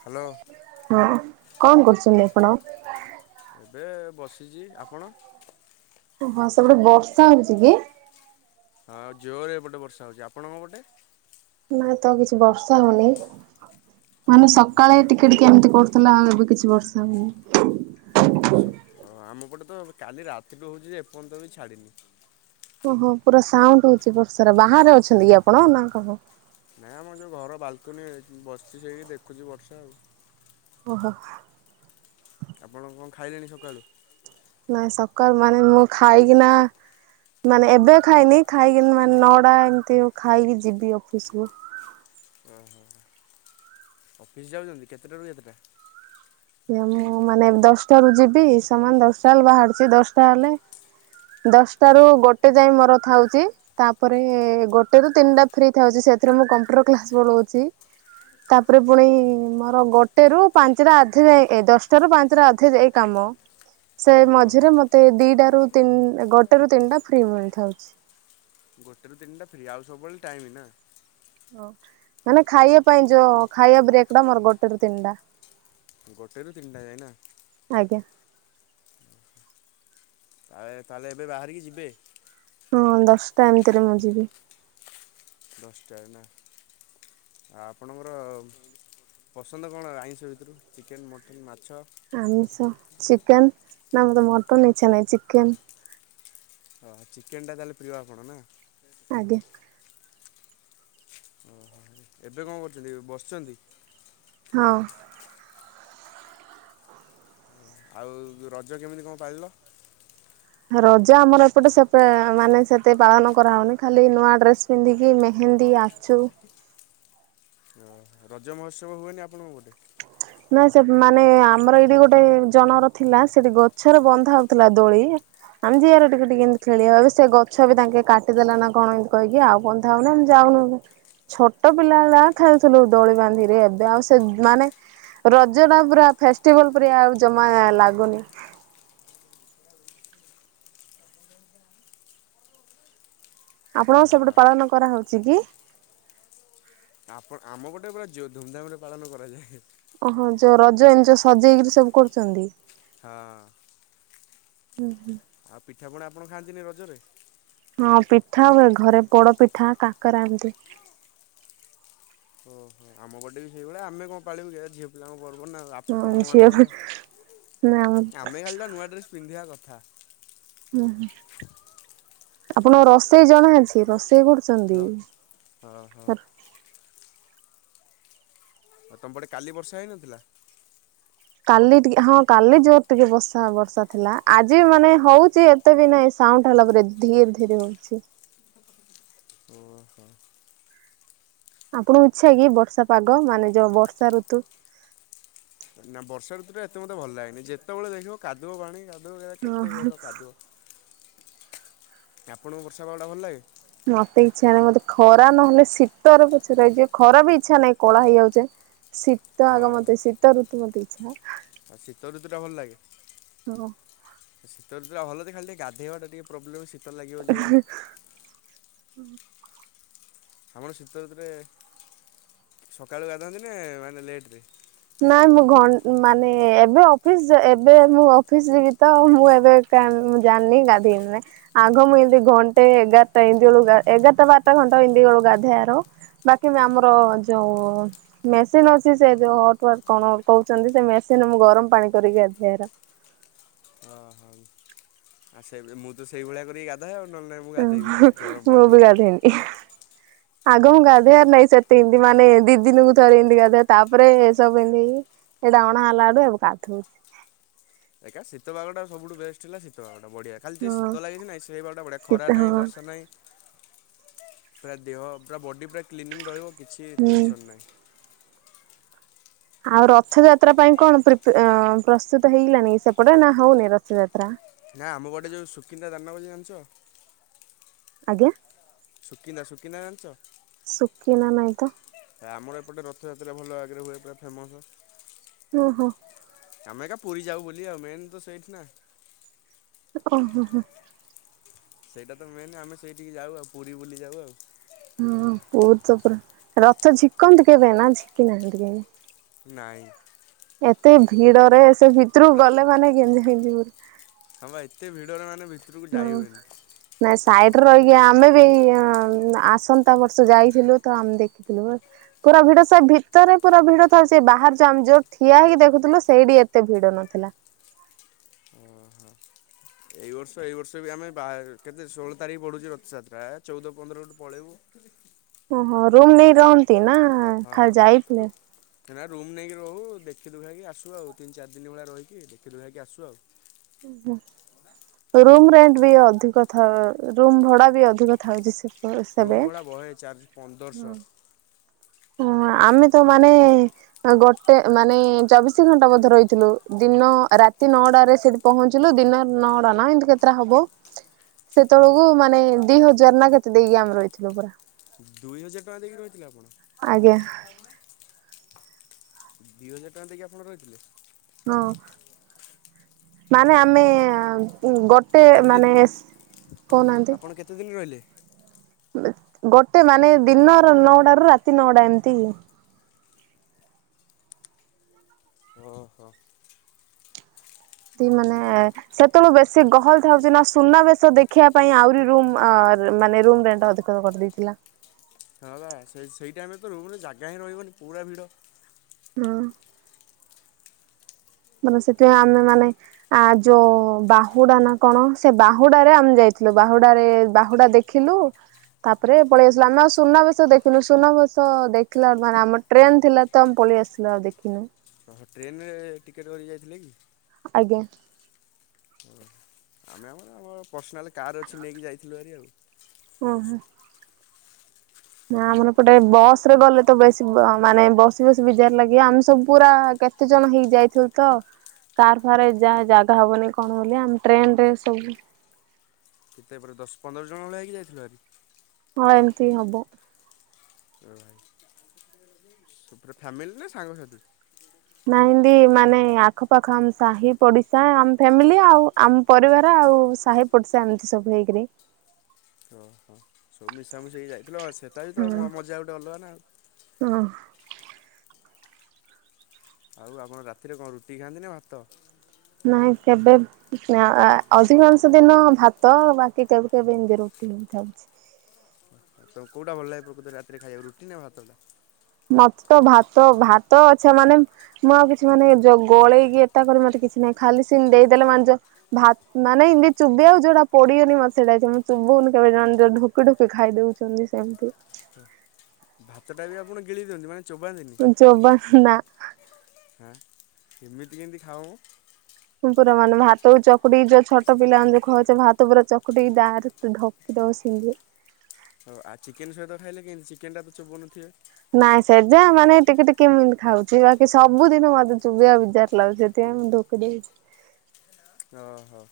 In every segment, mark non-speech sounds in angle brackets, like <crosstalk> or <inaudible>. Hello ହଁ କଣ ହଁ କରୁଛନ୍ତି ଆପଣ? ଏବେ ବସିଛି ଆପଣ? ଓ ହଁ ସେପଟେ ବର୍ଷା ହଉଛି କି? ହଁ ଆଉ ଜୋରରେ ଏପଟେ ବର୍ଷା ହେଉଛି ଆପଣଙ୍କ ପଟେ? ନାହିଁ ତ କିଛି ବର୍ଷା ହଉନି ମାନେ ସକାଳେ ଟିକେ ଟିକେ ଏମିତି କରୁଥିଲା ଆଉ ଏବେ କିଛି ବର୍ଷା ହଉନି ସ ଆମପଟେ ତ କାଲି ରାତିଠୁ ହଉଛି ଯେ ଏପର୍ଯ୍ୟନ୍ତ ବି ଛାଡ଼ିନି ଓହୋ ପୁରା ସାଉଣ୍ଡ ହଉଛି ବର୍ଷାରା ବାହାରେ ଅଛନ୍ତି କି ଆପଣ ନା କଣ? ନାହିଁ ଆମର ଯେଉଁ ଘର ବାଲକନି ବସିଛି ସେଇକି ଦେଖୁଛି ବର୍ଷା ଆଉ ଓହୋ ଆପଣ କଣ ଖାଇଲେଣି ସକାଳୁ? ନାଇଁ ସକାଳ ମାନେ ମୁଁ ଖାଇକି ନା ମାନେ ଏବେ ଖାଇନି ଖାଇକି ମାନେ ନଡା ଏମିତି ଖାଇକି ଯିବି ଅଫିସକୁୁ ଓହୋ ଅଫିସ୍ ଯାଉଛନ୍ତି କେତେଟାରୁ କେତେଟା ଆ ମୁଁ ମାନେ ଦଶଟାରୁୁ ଯିବି ସମାନ ଦଶଟା ହେଲେ ବାହାରୁଛି ଦଶଟା ହେଲେ ଦଶଟାରୁ ଗୋଟେ ଯାଏଁ ମୋର ଥାଉଛି। ତାପରେ ଗୋଟେ ରୁ ତିନିଟା ଫ୍ରି ଥାଉଛି ସେଥିରେ ମୁଁ କମ୍ପ୍ୟୁଟର କ୍ଲାସ ପଳଉଛି। ତାପରେ ପୁଣି ମୋର ଗୋଟେ ରୁ ପାଞ୍ଚଟା ଆ ଥିରେ ଏ ଦଶଟା ରୁ ପାଞ୍ଚଟା ଅଧ ଯାଏ କାମ ସେ ମଝିରେ ଓହୋ ମତେ ଦି <unintelligible> ରୁ ତି ଗୋଟେ ର ତିନିଟା ଫ୍ରି ମିଳିଥାଉଛି ଗୋଟେରୁ ତିନିଟା ଫ୍ରି ଆଉ ସବୁବେଳେ ଟାଇମ ନା ହ ମାନେ ଖାଇବା ପାଇଁ ଯୋଉ ଖାଇବା ବ୍ରେକ୍ଟା ମୋର ଗୋଟେ ରୁ ତିନିଟା। ଗୋଟେ ରୁ ତିନିଟା ଯାଏନା ଆଜ୍ଞା। ତା ତାହେଲେ ଏବେ ବାହାରିକି ଯିବେ। ହଁ ଦଶଟା ଏମିତିରେ ମୁଁ ଯିବି ଦଶଟାରେ ନା ଆ ଆପଣଙ୍କର ପସନ୍ଦ କଣ ଆଇଁଷ ଭିତରୁ ଚିକେନ ମଟନ ମାଛ? ଆମଷ ଚିକେନ ନା ମତେ ମଟନ ଇଚ୍ଛା ଚିକେନ ହଁ ଚିକେନ୍ ଟା ତାହେଲେ ପ୍ରିୟ ଆପଣ ନା ଆଜ୍ଞା। ଓହୋ ଏବେ କଣ କରୁଛନ୍ତି ବସିଛନ୍ତି? ହଁ। ଆଉଁ ରଜ କେମିତି କଁ ପାଳିଲ। ରଜ ଆମର ଏପଟେ ସେ ପେଁ ମାନେ ସେତେ ପାଳନ କରାହଉନି ଖାଲି ନୂଆ ଡ୍ରେସ୍ ପିନ୍ଧିକି ମେହେନ୍ଦୀ ଆଛୁ। ରଜ ମହୋତ୍ସବ ହୁଏନି ଆପଣଙ୍କ ପଟେ? ନା ସେ ମାନେ ଆମର ଏଇଠି ଗୋଟେ ଜଣର ଥିଲା। ସେଠି ଗଛରେ ବନ୍ଧା ହଉଥିଲା ଦୋଳି ଆମେ ଜିଆ ର ଟିକେ ଟିକେ ଏମତି ଖେଳି ଆକୁ ସେ ଗଛ ବି ତାଙ୍କେ କାଟିଦେଲା ନା କଣ ଏମତି କହିକି ଆଉ କଁ ଥାଉନା ଯାଉନୁ ଛୋଟ ପିଲା ବେଳା ଖେଳୁଥିଲୁ ଦୋଳି ବାନ୍ଧିରେ ଏବେ ଆଉ ସେ ମାନେ ରଜ ଟା ପୁରା ଫେଷ୍ଟିଭଲ ପରିଆ ଆଉ ଜମା ଲାଗୁନି। ଆପଣଙ୍କ ସେପଟେ ହଁ ପାଳନ କରାହଉଛି କି? ଆପଣ ଆମ ପଟେ ପୁରା ଜୋ ଧୁମଧାମରେ ପାଳନ କରାଯାଏ। ହେଁ ଓହୋଃ ଯଉ ରଜ ଏନ ଯୋଉ ସଜେଇ କିରି ସବୁ କରୁଛନ୍ତି। ହଁ। ହୁଃ ଆଉ ପିଠାପଣା ଆପଣ ଖାଆନ୍ତିନି ରଜରେ? ହଁ ପିଠା ହୁଏ ଘରେ ପୋଡ ପିଠା କାକେରା ଏମତି। ଓହୋ ଆମ ପଟେ ବି ସେଇଭଳିଆ ଆମେ କଁ ପାଳିବୁ କି ଏ ଝିଅ ପିଲାଙ୍କ ପର୍ବ ନା ଆଉ ଆପ ହଁ ଝିଅ ନା ତମମାନଙ୍କର ଆମେ ଖାଲିଯା ନୂଆ ଡ୍ରେସ୍ ପିନ୍ଧିଆ କଥା। ହୁଁ ହୁଁ ଆପଣ ରଷେଇ ଜଣା ଅଛି ରଷେଇ କରୁ ହାଲୋ ହଁ ହଁ। ହ ତମ ପଟେ କାଲି ବର୍ଷା ହେଇନଥିଲା। କାଲି ଟିକେ ହଁ କାଲି ଜୋର ଟିକେ ବର୍ଷା ବର୍ଷା ଥିଲା ଆଜିବି ମାନେ ହଉଚି ଏ ତେ ଦିନେ ସାଉଣ୍ଡ ଟା ହେଲା ପରେ ଧୀର ଧୀର ହଉଛି। ଓହୋ। ଆପଣଙ୍କୁ ଇଛା କି ବର୍ଷା ପାଗ ମାନେ ଯୋଉ ବର୍ଷା ଋତୁ ନା ବର୍ଷା ଋତୁଟା ଏତେ ମୋତେ ଭଲ ଲାଗେନି ଯେତେବଳେ ଦେଖିବ କାଦୁଅ ପାଣି କାଦୁଅ ଏରା ହଁ କେତେ କଇଲ କାଦୁଅ। ଆପଣଙ୍କୁ ବର୍ଷା ପାଗଟା ଭଲ ଲାଗେ? ମତେ ଇଚ୍ଛା ନାଇଁ ମତେ ଖରା ନହେଲେ ଶୀତରେ ପଛେ ରହିଯିବ ଖରା ବି ଇଚ୍ଛା ନାଇଁ କଳା ହେଇଯାଉଛେ। ଶୀତ ଆଗ ହଁ ମତେ ଶୀତ ଋତୁ ମତେ ଇଛା ଆଉ ଶୀତ ଋତୁଟା ଭଲ ଲାଗେ। ଅଁ। ଶୀତଋତୁ ଟା ଭଲଯେ ଖାଲି ଟିକେ ଗାଧେଇବା ଟା ଟିକେ ପ୍ରୋବ୍ଲେମ୍ ଶୀତ ଲାଗିବ ଜୋରେ। ଆପଣ ଶୀତ ଋତୁରେ ସକାଳୁ ଗାଧାନ୍ତି ନା ମାନେ ଲେଟ୍ ରେ। ନାଇଁ ମୁଁ ଘନ ମାନେ ଏବେ ଅଫିସ ଏବେ ମୁଁ ଅଫିସ ଯିବି ତ ମୁଁ ଏବେ କାଇଁ ମୁଁ ଜାନି ଗାଧେଇନି ନା। ଆଗ ମୁଁ ଏମତି ଘଣ୍ଟେ ଏଗାରଟା ଏନ୍ତି ବେଳୁକୁ ଗା ଏଗାରଟା ବାରଟା ଘଣ୍ଟ ଏନ୍ତି ବେଳୁକୁ ଗାଧେଆର। ବାକି ବ ଆମର ଯୋଉ ମେସିନ ଅଛି ସେ ଯୋଉ କୁଆଡେ କଣ କଉଚନ୍ତି ସେ ମେସିନ ମୁଁ ଗରମ ପାଣି କରିକି ଗାଧେଇ ଆର ହଁ ହଉ। ଆଉ ସେ ଭଳି ମୁଁ ତ ସେଇଳିଆ କରିକି ଗାଧାଏ ଆଉ ନହେଲେ ନାଇଁ ମୁଁ ଗାଧେଇବିନି ଗରମ ପାଣି ନ କଲେ। ଇଏଁ ହେ। ଆଗ ମୁଁ ଗାଧେଇ ଆର ନାଇଁ ସେ ତିନ ଦି ମାନେ ଏ ଦିଦିନକୁ ଥରେ ଏନ୍ତି ଗାଧାଏ ତାପରେ ଏ ସବୁ ଏମତି ସେଇଟା ଅଣା ହେଲାଠୁ ଏବେ ଗାଧଉଚି। ଏକା ଶୀତ ପାଗଟା ସବୁଠୁ ବେଷ୍ଟ ହେଲା ଶୀତ ପାଗଟା ବଢିଆ। ଖାଲି ଟିଏ ହଁ ଶୀତ ଲାଗେ ସିନା ସେଇ ପାଗ ଟା ବଢ଼ିଆ ଖରା ଶୀତ ହଁ ନାଇଁ ବର୍ଷା ନାଇଁ ପୁରା ଦେହ ପୁରା ବଡି ପୁରା କ୍ଲିନିଙ୍ଗ ରହିବ କିଛି ହୁଁ। ଟେନସନ ନାହିଁ। ଆଉ ରଥଯାତ୍ରା ପାଇଁ କଣ ପ୍ରିପ ଏଁ ଅଁ ପ୍ରସ୍ତୁତ ହେଇଗଲାଣି ସେପଟେ ନା ହଉନି ରଥଯାତ୍ରା। ନା ଆମ ପଟେ ଯୋଉ ସୁକିନ୍ଦା ଦାନଗଦି ଜାଣିଚ? ଆଜ୍ଞା। ସୁକିନ୍ଦା ସୁକିନ୍ଦା ଜାନଚ। ସୁକିନା ନାଇଁ ତ। ହେ ଆମର ଏପଟେ ରଥଯାତ୍ରା ଭଲ ଆଗରେ ହୁଏ ପୁରା ଫେମସ। ହଁ ହୋଁ। ଆମେ କ ପୁରୀ ଯାଉ ବୋଲି ଆଉ ମେନ ତ ସେଇଠି ନା। ଓହୋ ହୋ। ସେଇଟା ତ ମେନ୍ ଆମେ ସେଇଠିକି ଯାଉ ଆଉ ପୁରୀ ବୁଲି ଯାଉ ଆଉ। ହଁ ବହୁ ତ ପୁରା ରଥ ଝିକନ୍ତି କେବେ ନା ଝିକି ନାହାନ୍ତି କେମତି? ନାଇଁ। ଏତେ ଭିଡରେ ସେ ଭିତରକୁ ପୁରା ଗଲେ ମାନେ ଗେଞ୍ଜାଗେଞି ପରି ହଁ ବା ଏତ ଭିଡରେ ମାନେ ଭି ହଁ। ନାଇ ସାଇଡରେ ରହିକି ଆମେ ବି ଆସନ୍ତା ବର୍ଷ ଯାଇଥିଲୁ ତ ଆମେ ଦେଖିଥିଲୁ। ପୁରା ଭିଡ ସେ ଭିତରେ ପୁରା ଭିଡ ଥାଉ ସେ ବାହାର ଯ ଆମେ ଯୋଉ ଠିଆ ହେଇକି ଦେଖୁଥିଲୁ ସେଇଠି ଏତେ ଭିଡ ନଥିଲା। ଓ ହୋ। ଏଇ ବର୍ଷ ଏଇ ବର୍ଷ ବି ଆମେ ବା କେତେ ଷୋହଳ ତାରିଖ ପଢୁଛି ରଥଯାତ୍ରା ଆ ଚଉଦ ପନ୍ଦର ଆଡ଼ୁ ପଳେଇବୁ। ଓହୋ ରୁମ୍ ନେଇ ରହନ୍ତି ନା ହଁ ଖାଲି ଯାଇଥିଲେ? ତୁ ନା ରୁମ୍ ନେଇକି ରହୁ ଦେଖିୁଦୁଖାଇକି ଆସୁ ଆଉ ତିନି ଚାରି ଦିନ ଭଳିଆ ରହିକି ଦେଖି ଦୁଖାଇ ଆସୁ ଆଉ। ହୁଁ ହୁଁ। ରୁମ ରେଣ୍ଟ ବି ଅଧିକ ଥାଉ ରୁମ ଭଡା ବି ଅଧିକ ଥାଉଛି ସେ ସେବେ। ରୁମ୍ ଭଡ଼ା ବହେ ଚାର୍ଜ ପନ୍ଦରଶହ। ହ ଆମେ ତ ମାନେ ଗୋଟେ ମାନେ ଚବିଶି ଘଣ୍ଟା ବୋଧେ ରହିଥିଲୁ ଦିନ ରାତି ନଅଟାରେ ସେଠି ପହଞ୍ଚିଲୁ ଦିନ ନଅଟା ନା ଏମତି କେତଟା ହବ। ହଁ ସେତେବେଳକୁ ମାନେ ଦି ହଜାର ନା କେତେ ଦେଇକି ଆମେ ରହିଥିଲୁ ପୁରା। ଦୁଇ ହଜାର ଟଙ୍କା ଦେଇକି ରହିଥିଲେ ଆପଣ? ଆଜ୍ଞା ଦିଇ ହଜାର ଟଙ୍କା ଦେଇକି ଆପଣ ରହିଥିଲେ? ହଁ। ମାନେ ଓହୋ ଆମେ ଗୋଟେ କେତେ ମାନେ କହୁନାହାନ୍ତି? ଆପଣ କେତେ ଦିନ ରହିଲେ? ଗୋଟେ ମାନେ ଦିନର ନଅଟା ରୁ ରାତି ନଅଟା ଏମିତି। ଓହୋ। ତିକି ମାନେ ସେତେବେଳୁ ବେଶୀ ଗହଳି ଥାଉଛି ନା ସୁନାବେେଶ ଦେଖିବା ପାଇଁ ଆହୁରି ରୁମ୍ ଆ ମାନେ ରୁମ୍ ରେଣ୍ଟ ଟା ଅଧିକ। ସେତେବେଳେ କରିଦେଇଥିଲା। ହାଁ ସେଇ ସେଇ ଟାଇମେ ରେତ ରୁମ୍ ରେ ଜାଗା ହିଁ ରହିବନି ପୁରା ଭିଡ଼। ହଁ। ମାନେ ସେଠି ଆମେ ମାନେ ଆ ଯୋଉ ବାହୁଡା ନା କଣ ସେ ବାହୁଡାରେ ଆମେ ଯାଇଥିଲୁ ବାହୁଡାରେ ବାହୁଡା ଦେ ଖିଲୁ ତାପରେ ପଳେଇ ଆସିଲୁ ଆମେ ଆଉ ସୁନାବେଶ ଦେଖିନୁ ସୁନାବେଶ ଦେଖିଲା ମାନେ ଆମ ଟ୍ରେନ ଥିଲା ତ ଆମେ ପଳେଇ ଆସିଲୁ ଆଉ ଦେଖିନୁ। ଅହ ଟ୍ରେନରେ ଟିକେଟ୍ କରି ଯାଇଥିଲେ କି? ଆଜ୍ଞା। ଅହ ଆମେ ଆମର ଆମ ପର୍ସନାଲ କାର୍ ଅଛି ନେଇକି ଯାଇଥିଲୁ ଆରି ଆଉ। ହଁ ହଁ। ନା ଆମର ଏପଟେ ବସ ରେ ଗଲେ ତ ବେଶୀ ମାନେ ବସି ବସି ବିଜାର ଲାଗିବ ଆମେ ସବୁ ପୁରା କେ କେତେ ଜଣ ହେଇଯାଇଥିଲୁ ତ। କାର ଫାରରେ ଜା-ଜାଗା ହବନି କଣ ବୋଲି ଆମ ଟ୍ରେନରେ ସବୁ କେତେ ଏପଟେ ଦଶ ପନ୍ଦର ଜଣ ଭଳିଆ ହେକି ଯାଇଥିଲ ଆରି? ହଁ ଏମିତି ହବ। ଅହ। ପୁରା ଫ୍ୟାମିଲି ନା ସାଙ୍ଗସାଥି? ନାଇଁ ଏମିତି ମାନେ ଆଖ ପାାଖ ଆମ ସାହି ପଡିଶା ଆମ ଫ୍ୟାମିଲି ଆଉ ଆମ ପରିବାର ଆଉ ସାହି ପଡ଼ିସା ଏମିତି ସବୁ ହେଇକିରି। ଅ ହଁ ସବୁ ମିଶାମିଶି ହେଇକି ଯାଇଥିଲ ସେଟା ବି ତ ହଁ ମଜା ଗୋଟେ ଅଲଗା ନା ଆଉ। ହଁ। ଆଉ ଆପଣ ରାତିରେ କଣ ରୁଟି ଖାଆନ୍ତି ନା ଭାତ? ନାଇଁ କେବେ ଅ ଅଧିକାଂଶ ଦିନ ଭାତ ବାକି କେବେ କେବେ ଏମତି ରୋଟି ହିଁ ଖାଉଛି। ତମକୁ କୋଉଟା ଭଲ ଲାଗ ପ୍ରକୃତରେ ରାତିରେ ଖାଇବାକୁ ରୁଟି ନ ଭାତଟା? ମତେ ତ ଭାତ ଭାତ ଅଛି ମାନେ ମୁଁ ଆଉ କିଛି ମାନେ ଜ ଗୋଳେଇକି ଏତା କରି ମତେ କିଛି ନାହିଁ ଖାଲି ସିମତି ଦେଇଦେଲେ ମାନ ଯ ଭାତ୍ ମାନେ ଏମିତି ଚୁବେଇବାକୁ ଯୋଉଟା ପଡିିବନି ମତେ ସେଇଟା <unintelligible> ମୁଁ ଚୋବଉନି କେବେ <unintelligible> ଢୋକ୍ <unintelligible> ଡୋକେ ଖାଇଦଉଛନ୍ତି ସେମତି। ଭାତଟା ବି ଆପଣ ଗିଳି ଦିଅନ୍ତି ମାନେ ଚୋବାନ୍ତିନି? ମୁଁ ଚୋବା ନା। ହଁ ଏମିତି କେମିତି ଖାଉ ପୁରା ମାନେ ଭାତ ଚକୁଟିି ଯୋ ଛଟିଲାମାନେ ଦେଖୁାଉଛେ ଭାତ ପୁରା ଚକୁଟି ଡକ <unintelligible> ହଉ ଆଉ ଚିକେନ ସହିତ ଖାଇଲେ କେମିତି ଚିକେନ୍ ଟା ତ ଚୋବଉନଥିବେ? ନାଇଁ ସେଯା ମାନେ ଟିକେ ଟିକେ କେମିତି ଖାଉଛି ବାକି ସବୁଦିନ ମତେ ଚୁବିଆ ବିଜାର ଲାଗୁଛି ସେଥିପାଇଁ <unintelligible> ଓ ହୋ।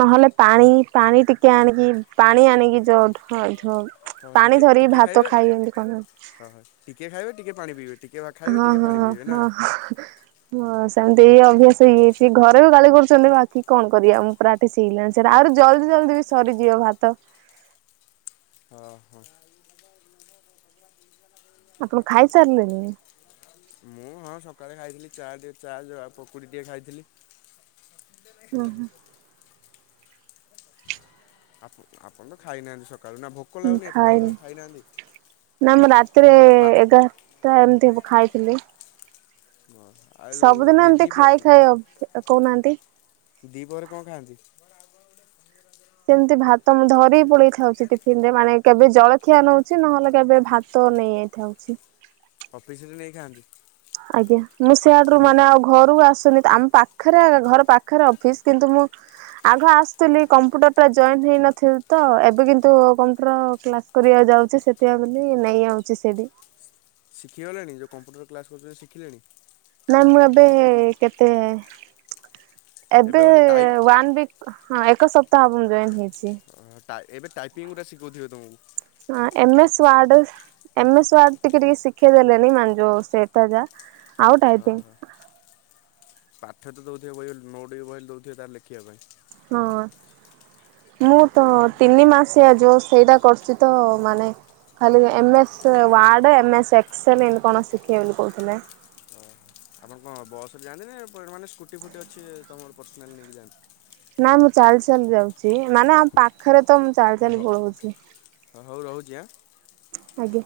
ନହେଲେ ପାଣି ପାଣି ଟିକେ ଆଣିକି ପାଣି ଆଣିକି ଯୋଉ ହଁ ହଁ ଟିକେ ପାଣି ଧରିକି ଟିକେ ଭାତ ଖାଇବେ ଖାଇ ଏନ୍ତି କଣ ହଁ ହଁ ଟିକେ ଖାଇବେ ଟିକେ ପାଣି ପିଇବେ ଟିକେ ଖାଇବେ ହଁ ଟିକେ ହଁ ପାଣି ପିଇବେ ନା। ହଁ। ହଁ ସେମିତି ଏଇ ଅଭ୍ୟାସ ଇଏ ହେଇଛି ଘରେ ବି ଗାଳି କରୁଛନ୍ତି ବାକି କଣ କରିବା ମୁଁ ପ୍ରା କ୍ଟିସ୍ ହେଇଗଲାଣି ସେଟା ଆ ଜଲଦି ଜଲଦି ବି ସରିଯିବ ଭାତ। ଓଁ ହୋ। ଆପଣ ଖାଇସାରିଲେଣି? ମୁଁ ହଁ ସକାଳେ ଖାଇଥିଲି ଚା ଟିକେ ଚା ଯଉ ପକୁଡ଼ି ଟିକେ ଖାଇଥିଲି ହୁଁ ହୁଁ। ଆପ ଆପଣ ତ ଖାଇନାହାନ୍ତି ସକାଳୁ ନା ଭୋ ହଁ ଖାଇଲି ନାମ ରାତିରେ ନଅଟା ପା ଏଗ ତ ଏମିତି ହବ ଖାଇଥିଲି। ହଁ। ସବୁଦିନ ଏମିତି ଖାଇ ଖାଇ ଆ କହୁନାହାନ୍ତି। ଦିପହରେ କଣ ଖାଆନ୍ତି? ସେମିତି ଭାତ ମୁ ଧରିକି ପଳେଇଥାଉଛି ଟିଫିନ ରେ ମାନେ କେବେ ଜଳଖିଆ ନଉଛି ନହେଲେ କେବେ ଭାତ ନେଇଯାଇଛି ଥାଉଛି। ଅଫିସରେ ନେଇଖାଆନ୍ତି? ଆଜ୍ଞା ମୁଁ ସେଆଡରୁ ମାନେ ଆଉ ଘରକୁ ଆସୁନି ଆମ ପାଖରେ ଘର ପାଖରେ ଅଫିସ୍ କିନ୍ତୁ ମୁଁ ଆଗ ଆସୁଥିଲି କମ୍ପୁଟର ଟା ଜଏନ୍ ହେଇନଥିଲି ତ ଏବେ କିନ୍ତୁ କମ୍ପୁଟର କ୍ଲାସ କରିବାକୁ ଯାଉଛି ସେଥିପାଇଁ ବୋଲି ନେଇ ଆଉଛି ସେଇଠି। ଶିଖିଗଲେଣି ଯୋଉ କମ୍ପ୍ୟୁଟର କ୍ଲାସ୍ କରୁଛନ୍ତି ଶିଖିଲେଣି? ନା ମୁଁ ଏବେ କେତେ ଏବେ ବୋଧେ ଟାଇପ୍ ୱାନ୍ ୱିକ୍ ହଁ ଏକ ସପ୍ତାହବ ମୁଁ ଜଏନ୍ ହେଇଛି। ଓ ଏବେ ଟାଇପିଙ୍ଗ ଗୁଡ଼ା ଶିଖଉଥିବେ ତମକୁ। ହଁ M S Word M S Word ଟିକେ ଟିକେ ଶିଖେଇ ଦେଲେଣି ମାନେ ଯୋଉ ଏତା ଯା ଆଉ ହଁ ଟାଇପିଂ ହଁ ପାଠ ତ ଦେଉଥିବେ ବହି ନୋଟ୍ ବହିିଲ ଦେଉଥିବ ତାର ଲେଖିବା ପାଇଁ। ହଁ। ମୁଁ ତ ତିନି ମାସିଆ ଯୋଉ ସେଇଟା କରୁଛି ତ ମାନେ ଖାଲି M S Word M S Excel ଏମିତି କଣ ଶିଖେଇବେ ବୋଲି କହୁଥିଲେ। ଓ ହୋ ଆପ କଣ ବସରେ ଯାଆନ୍ତି ନା ମାନେ ସ୍କୁଟି ଫୁଟି ଅଛି ତମର ପର୍ସନାଲି ନେଇକି ଯାଆନ୍ତି? ନାଇଁ ମୁଁ ଚାଲି ଚାଲି ଯାଉଛି ମାନେ ଆମ ପାଖରେ ତ ମୁଁ ଚାଲି ଚାଲି ପଳଉଛି। ହଁ ହଉ ରହୁଛି ଆଁ। ଆଜ୍ଞା।